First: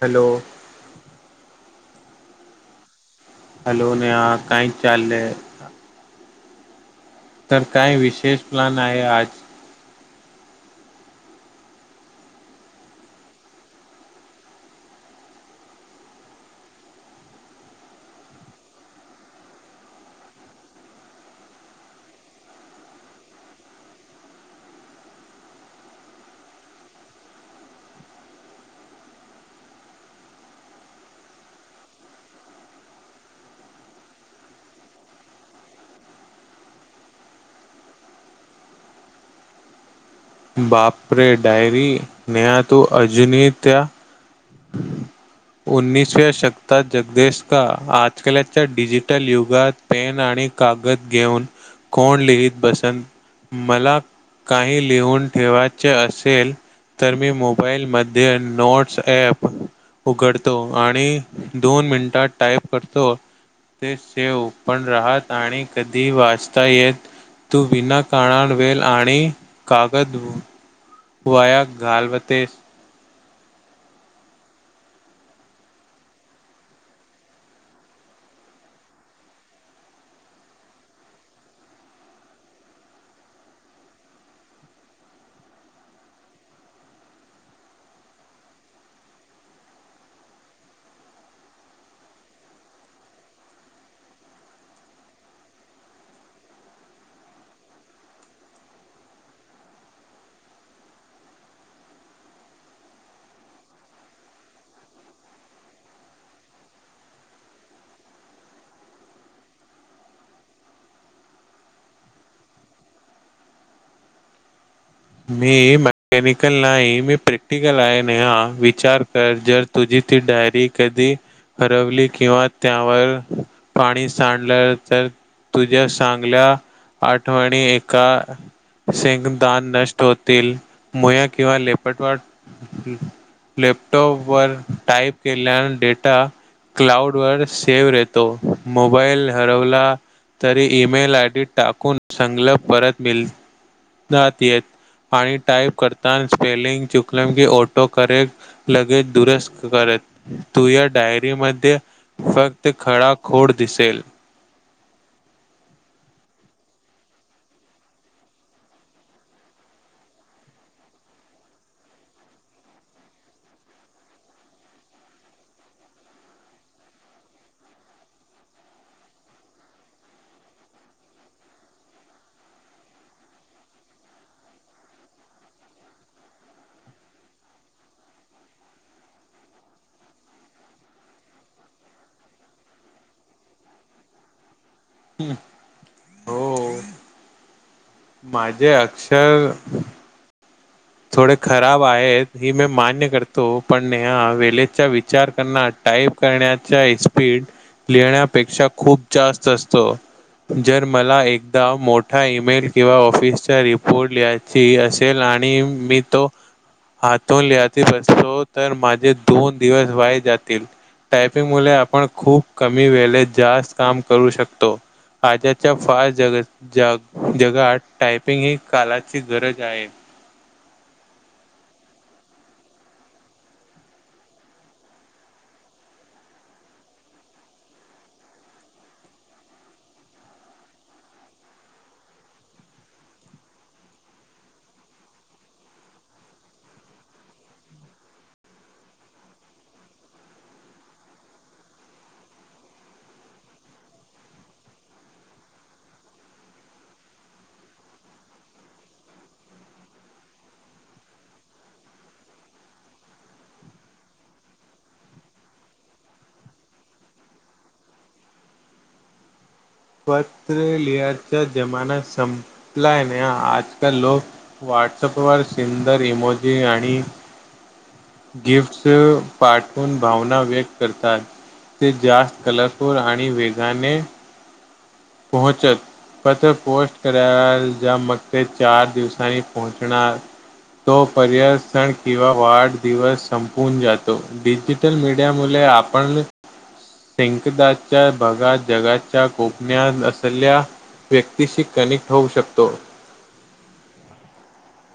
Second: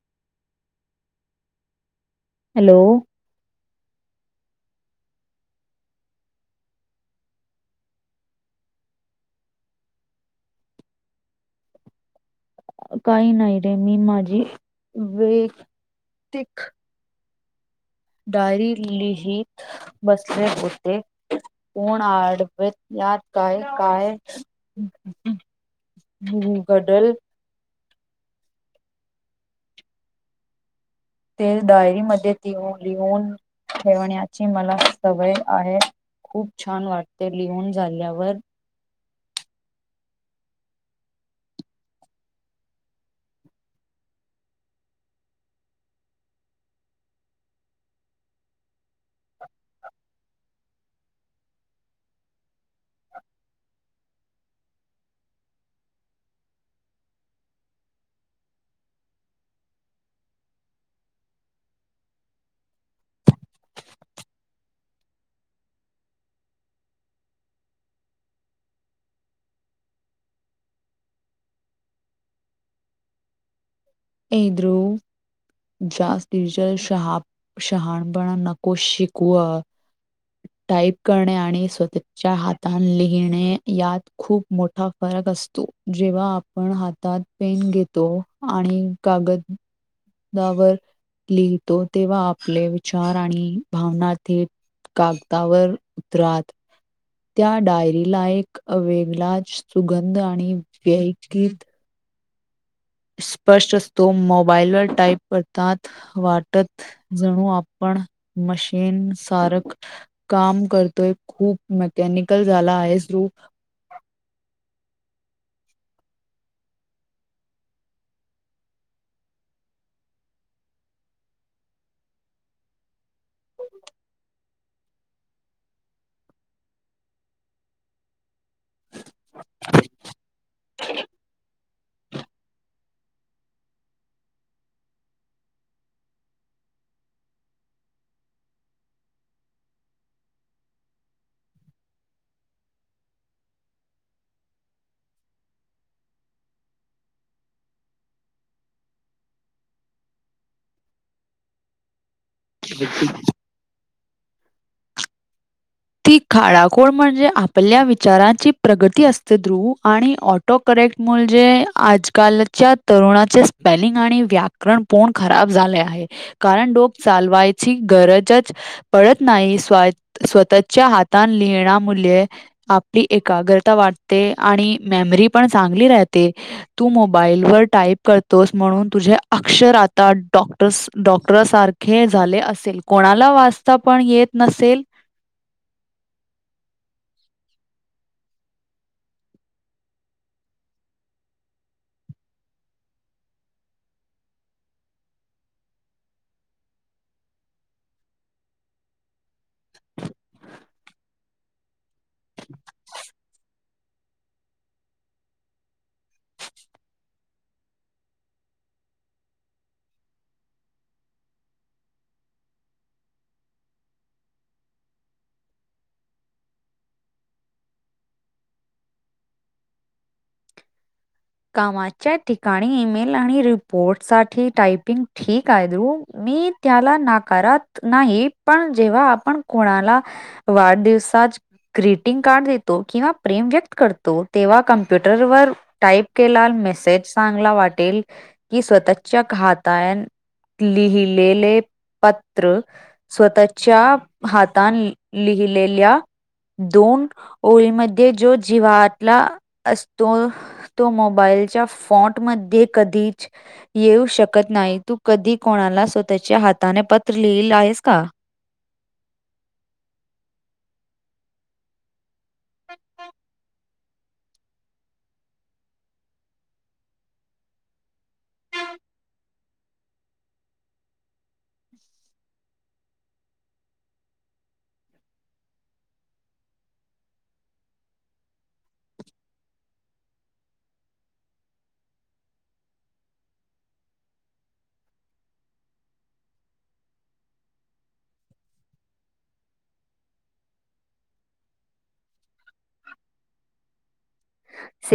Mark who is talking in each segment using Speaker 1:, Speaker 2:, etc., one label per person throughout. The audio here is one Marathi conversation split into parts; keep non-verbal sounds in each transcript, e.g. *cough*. Speaker 1: हॅलो
Speaker 2: हॅलो
Speaker 1: हॅलो न ह काय चालले तर काय विशेष प्लन आहे आज
Speaker 2: काही नाही रे मी माझी वतिक डायरी लिहित बसले होते कोण आडवेत यात काय काय हम्म गडल ते डायरीमध्येध्ये त लिहून ठेवण्याची मला सवय आहे खूप छान वाटते लिहून झाल्यावर
Speaker 1: बापरे डायरी नेहा तू अजनी त्या उसव्या शतकात जगदीेश का आजकालच्या डिजिटल युगात पेन आणि कागद घेऊन कोण लिहित बसंत मला काही लिहून ठेवायचे असेल तर मी मोबाईलमध्ये नोट्स ऍप उघडतो आणि दोन मिनिटात टाईप करतो ते सेव पण राहात आणि कधी वाचता येत तू विना काणा वेल आणि कागद वया गालवते
Speaker 2: एक्रू जात डिजिटल शहाणपण नको शिकव
Speaker 1: ह
Speaker 2: टाईप करणे आणि स्वतःच्या हातान लिहिणे यात खूप मोठा फरक असतो जेव्हा आपण हातात पेन घेतो आणि कागद दावर लिहितो तेव्हा आपले विचार आणि भावना थ कागदावर उतरात त्या डायरीला एकवेेगळाच सुगंध आणि व्यगत
Speaker 1: ह
Speaker 2: स्पष्ट असतो मोबाईलवरर टाईप करतात वाटत जणू आपण मशीन सारक काम करतोय खूप मेकॅनिकल झाला आहेू
Speaker 1: गरमम मी मकॅनिकल नाही मी प्रॅक्टिकल आहे नहा विचार कर जर तुझी डायरी कधी हरवली किंवा त्यावर पाणी सांडलं तर तुझ्या चांगल्या आठवणी एका शेंगदान न मोया किंवा लेपटवा लॅपटॉप वर टाईप केल्यान डेटा क्लाउड वर सेव्ह राेतो मोबाईल हरवला तरी ईमेल आय डी टाकून संगलप परत मिळतात येत आणि टाइप करता स्पेलिंग चुकलम की ऑटो करे लगेच दुरुस्त करे तू या डायरी म फक्त खड खोड दिसेल
Speaker 2: ती खाळाखोळ म्हणजे आपल्या विचारांची प्रगती असते ध्रुव आणि ऑटो णे आजकालच्या तरुणाचे स्पेलिंग आणि व्याणण खराब झा कारण डोक चालवाची गरजच पडत नाही स्वतः च्या हात लिहिण्या मु आपली एकाग्रता वाटते आणि मेमरी पण सांग व ट करोस म्हणून अ डॉक्टर सारखे झाले असे कोणाला वाचता पण येत नसेल
Speaker 1: हम्म माझे अक्षर थोडे खराब आहेत ही मी मान्य करतो पण न वेळेचा विचार करना टाईप करण्याचा स्पीड लिण्यापेक्षा खूप जास्त असतो जर मला एकदा मोठ मो ईमेल किंवा ऑफिसचा रिपोर्ट लियची असेल आणि मी तो हातून लिही बसतो तर माझे दोन दिवस वाय जातील टायपिंग मु आपण खूप कमी वेेत जास्त काम करू शकतो आजच्या फार जग जगात टायपिंग ही कालाची गरज आहे ह
Speaker 2: कामाच्या ठिकाणी ईमेल आणि रिपोर्ट साठी टायपिंग ठीक आहे रु मी त्याला नाकारत नाही पण जेव्हा आपण कोणाला वाढदवसात कार दो किंवा प्रेम व्यक्त करतो तेव्हा कमप्युटर व टाप केला मेसेज चांगला वाटेल की स्वतःच्या खात लिहीलेले पत्र स्वतःच्या हातान लिहिलेल्या दोन ओळीमध्ये जो जिवातला असतो तो मोबाईलच्या फॉंट म कधीच येऊ शकत नाही तू कधी कोणाला मला स्वतःच्या हाताने पत्र लिहिल आहेस का?
Speaker 1: पत्र लिहायचा जमाना संपलाय न आजकाल लोक वा व्हॉट्सअपवर सुंदर इमोजी आणि गिफ्टस पाठवून भावना व्यक्त करतात. ते जास्त कलासूर आणि वेगाने पोहचत. पत्र पोस्ट करा जा मग ते चार दिवसांनी पोहोचणार. तोपर्यंत सण किंवा वाढदिवस संपून जातो डिजिटल मीडिया मुले आपण सेंकदाच्या भगात जगाच्या को ज्ञान असलेल्या व्यक्तीशी कनेक्ट होऊ शकतो.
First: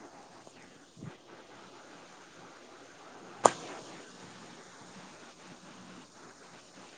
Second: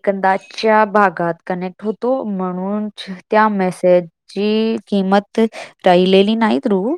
Speaker 2: सेकंदाच्या भागात कनेक्ट होतो म्हणून त्या मेसेज कि किंमत राहिलेली नाहीत रु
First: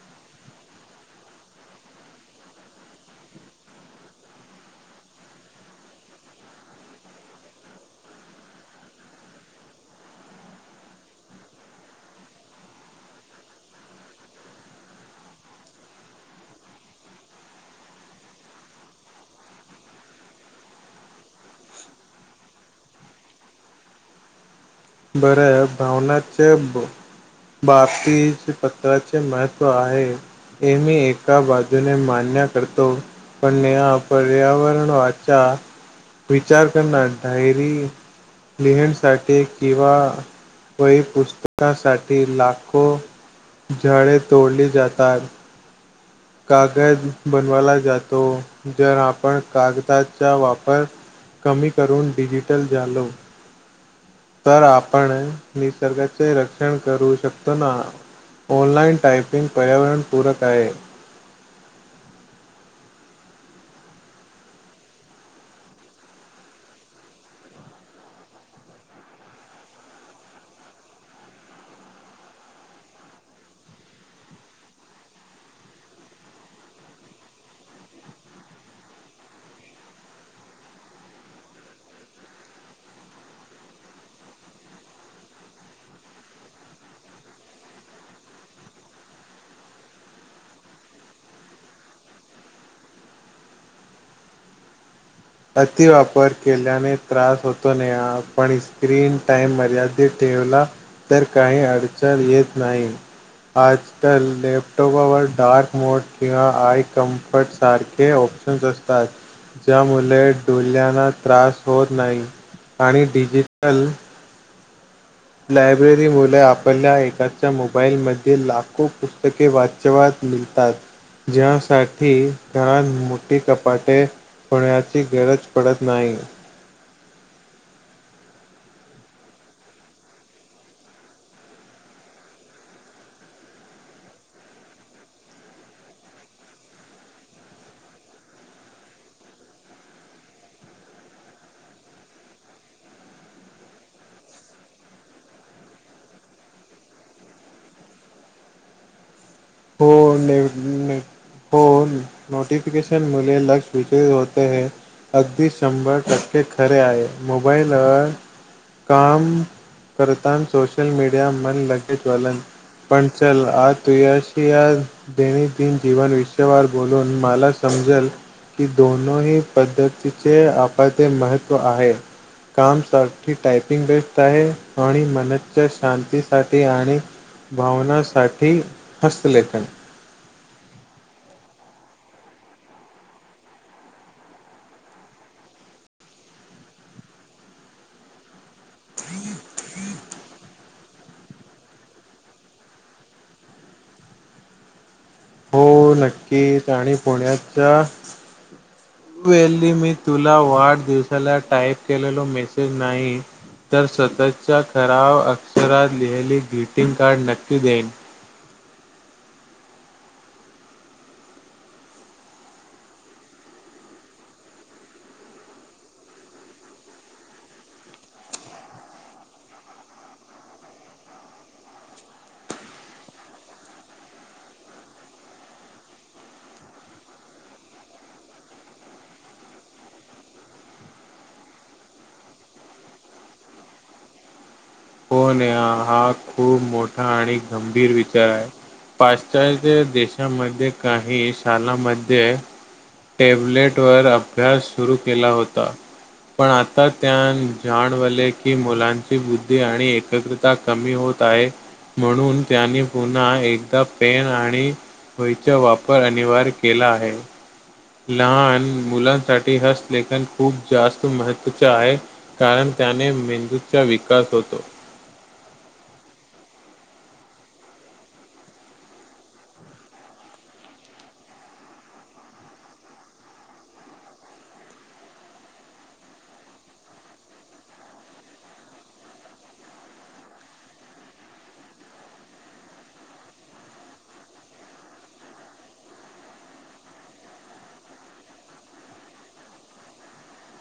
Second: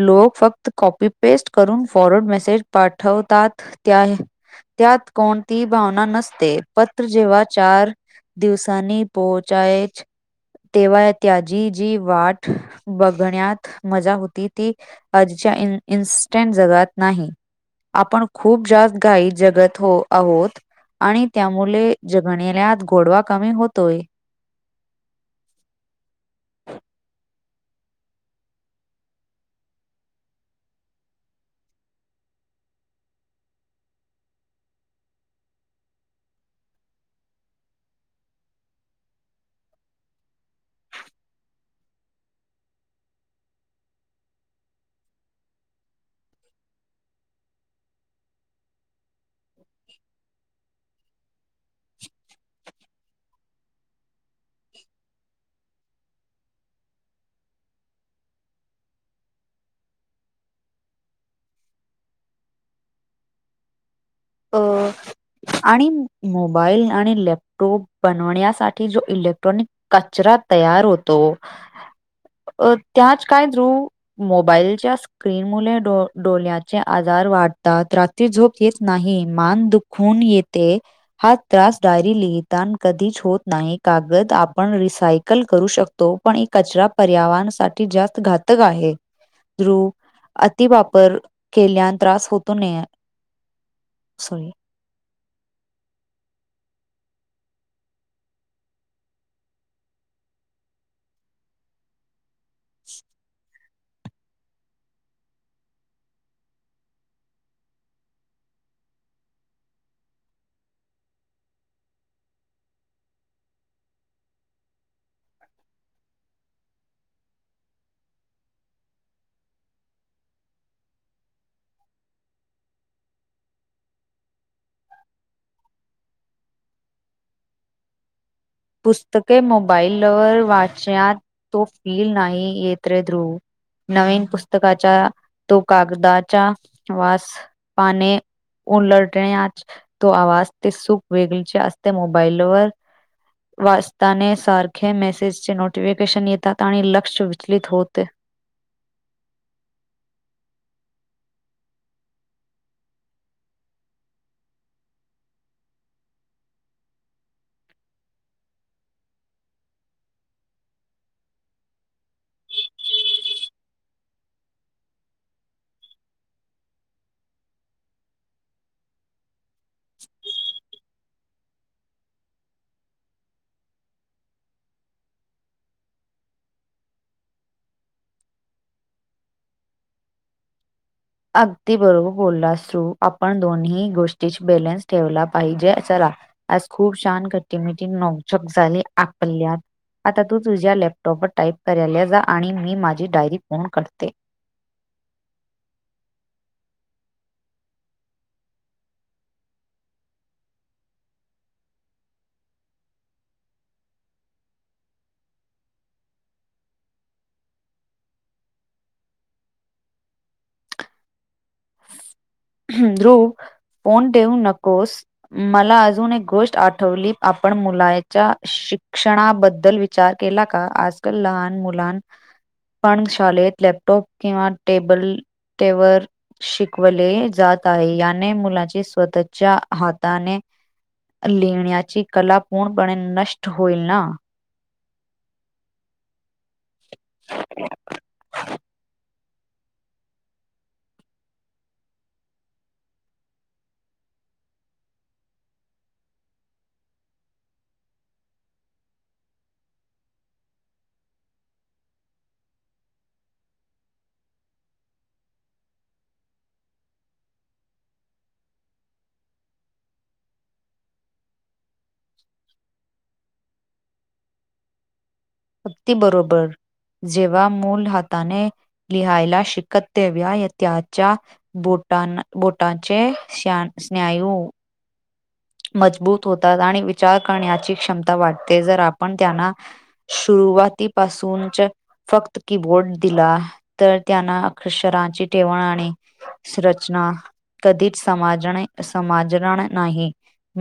Speaker 2: लोक फक्त कॉपी पेस्ट करून फॉरवर्ड मेसेज पाठवतात त्या त्यात कोणती भावना नसते. पत्र जेव्हा चार दिवसाांनी पोहोचायचं तेव्हा त्याची जी वाट बघण्यात मजा होती ती आज इन इन्स्टंट जगात नाही. आपण खूप जास्त घाई जगत हो आहोत आणि त्यामुळे जगण्येल्यात गोडवा कमी होतोय.
Speaker 1: बरं भावनाच्या बाबतीत पत्राचे महत्त्व आहे हे मी एका बाजूने मांडण्या तो पण या पर्यावरण वाचा विचार करणार डायरी लिहण्यासाठी किंवा वही पुस्तकासाठी लाखो झाडे तोडली जातात. कागद बनवाला जातो जर आपण कागदाचा वापर कमी करून डिजिटल झालो तर आपण निसर्गाचे रक्षण करू शकतो ना? ऑनलाइन टायपिंग पर्यावरणपूरक आहे.
Speaker 2: अ आणि मोबाईल आणि लॅपटॉप बनवण्यासाठी जो इलेक्ट्रॉनिक कचरा तयार होतो त्याच का धृ मोबाइलच्या स्क्रीन मुले डोल्याचे आजा वाढतात रात्री झोप येत नाही मान दुखून येते हा त्रास डायरी लिहितानं कधीच होत नाही. कागद आपण रिसायकल करू शकतो पण हे कचरा पर्यावरणासाठी जास्त घातक आहे. ध्रुव अतिवापर केल्यानं त्रास होतो न सॉरी.
Speaker 1: अतिवापर केल्याने त्रास होतो नेहा पण स्क्रीन टाइम मर्यादित ठेवला तर काही अडचण येत नाही. आजकाल लॅपटॉपावर डार्क मोड किंवा आय कम्फर्ट सारखे ऑप्शन असतात ज्यामुळे डोळ्याला त्रास होत नाही आणि डिजिटल लायब्ररीमुले आपल्या एकाच्या मोबाईलमध्ये लाखो पुस्तके वाचवा मिळतात ज्यासाठी घरात मोठी कपाटे होण्याची गरज पडत नाही.
Speaker 2: पुस्तके मोबाईलवर वाचण्यात तो फील नाही येत रे ध्रुव नवीन पुस्तकाच्या तो कागदाच्या वास पाने उलटण्यात तो आवाज ते सुख वेगळीचे असते मोबाईलवर वाचतानेसारखे मेसेजचे नोटिफिकेशन येतात आणि लक्ष विचलित होते
Speaker 1: हो नाही नाही हो नोटिफिकेशन मुले लक्ष विचलित होते है अगदी शंभर टक्के खरे आहे मोबाईल काम, करताना सोशल मीडिया मन लगेच वलन पण चल आ तू यश, या दैनंदिन जीवन विश्वार बोलून मला समजल कि दोनोही पद्धतीचे आप ते महत्त्व आहे काम सा टायपिंग बेस्ट आहे आणि मनच्या शांतीसाठी आणि भावनासाठी हस्तलेखन.
Speaker 2: अगदी बरोबर बोललास्रू आपण दोन्ही गोष्टी बॅलन्स ठेवला पाहिजे, आज खूप छान घट्टीमटी नौचक झाली आपल्यात, आता तू तुझ्या लॅपटॉपवर टाइप करायला जा आणि मी माझी डायरी फोन काढते
Speaker 1: हो नक्कीच आणि पुण्याचा वेल्ली मी तुला वाढदिवसाला टाईप केलेलो मेसेज नाही तर स्वतःच्या खराव अक्षरात लिहिली ग्रीटिंग कार्ड नक्की देईन
Speaker 2: हम्म ध्रुव फोन ठेऊ नकोस मला अजून एक गोष्ट आठवली आपण मुलाच्या शिक्षणाबद्दल विचार केला का आजकाल लहान मुलांना पण शाळेत लॅपटॉप किंवा टेबल तेवर शिकवले जात आहे याने मुलाचे स्वतःच्या हाताने लिहिण्याचं कला पूर्णपणे नष्ट होईल ना
Speaker 1: हो नेहा खूप मोठा आणि गंभीर विचार आहे पा देशामध्ये काही शालामध्ये टॅब्लेटवरर अभ्यास सुरू केला होता पण आता त्या जाणवले की मुलांची बुद्धी आणि एकग्रता कमी होत आहे म्हणून त्यांनी पुन्हा एकदा पेन आणि होयचा वापर अनिवार्य केला आहे लहान मुलांसाठी हस्तलेखन खूप जास्त महत्वाचे आहे कारण त्याने मेंदूचा विकास होतो
Speaker 2: अगदी बरोबर जेव्हा मूल हाताने लिहायला शिकत देव्या त्याच्या बोट *unintelligible* बोटाचे स्न-स्नायू मजबूत होतात आणि विचार करण्याची क्षमता वाटते जर आपण त्यांना शु सुरुवातीपासूनच फक्त कीबोर्ड दिला तर त्यांना अक्षरांची ठेवण आणि रचना कधीच समाजणे-समजणार नाही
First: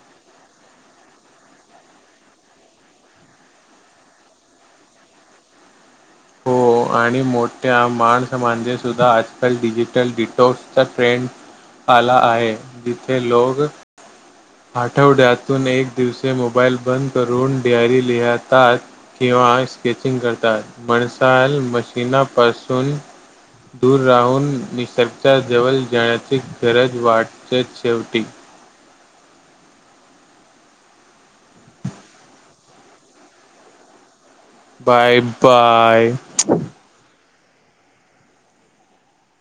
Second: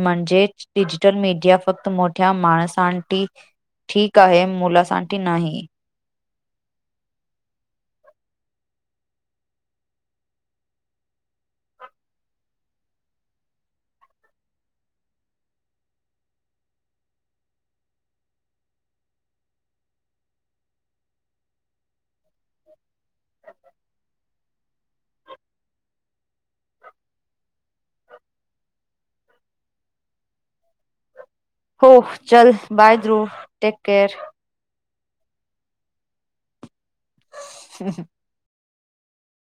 Speaker 2: म्हणजे डिजिटल मीडिया फक्त मोठ्या माणसां ठीक आहे मुलांसाठी नाही
Speaker 1: हो आणि मोठ्या माणस म्हणजे सुद्धा आजकाल डिजिटल डिटॉक्चा ट्रेंड आला आहे जिथे लोग आठवड्यातून एक दिवस मोबाईल बंद करून डेअरी लिहतात किंवा ह स्केचिंग करतात म्हणसाल मशीना पासून दूर राहून चर्चा जवळ जाण्याची गरज वाटते शेवटी
Speaker 2: हो चल bye Dhruv take care
Speaker 1: bye bye
Speaker 2: ह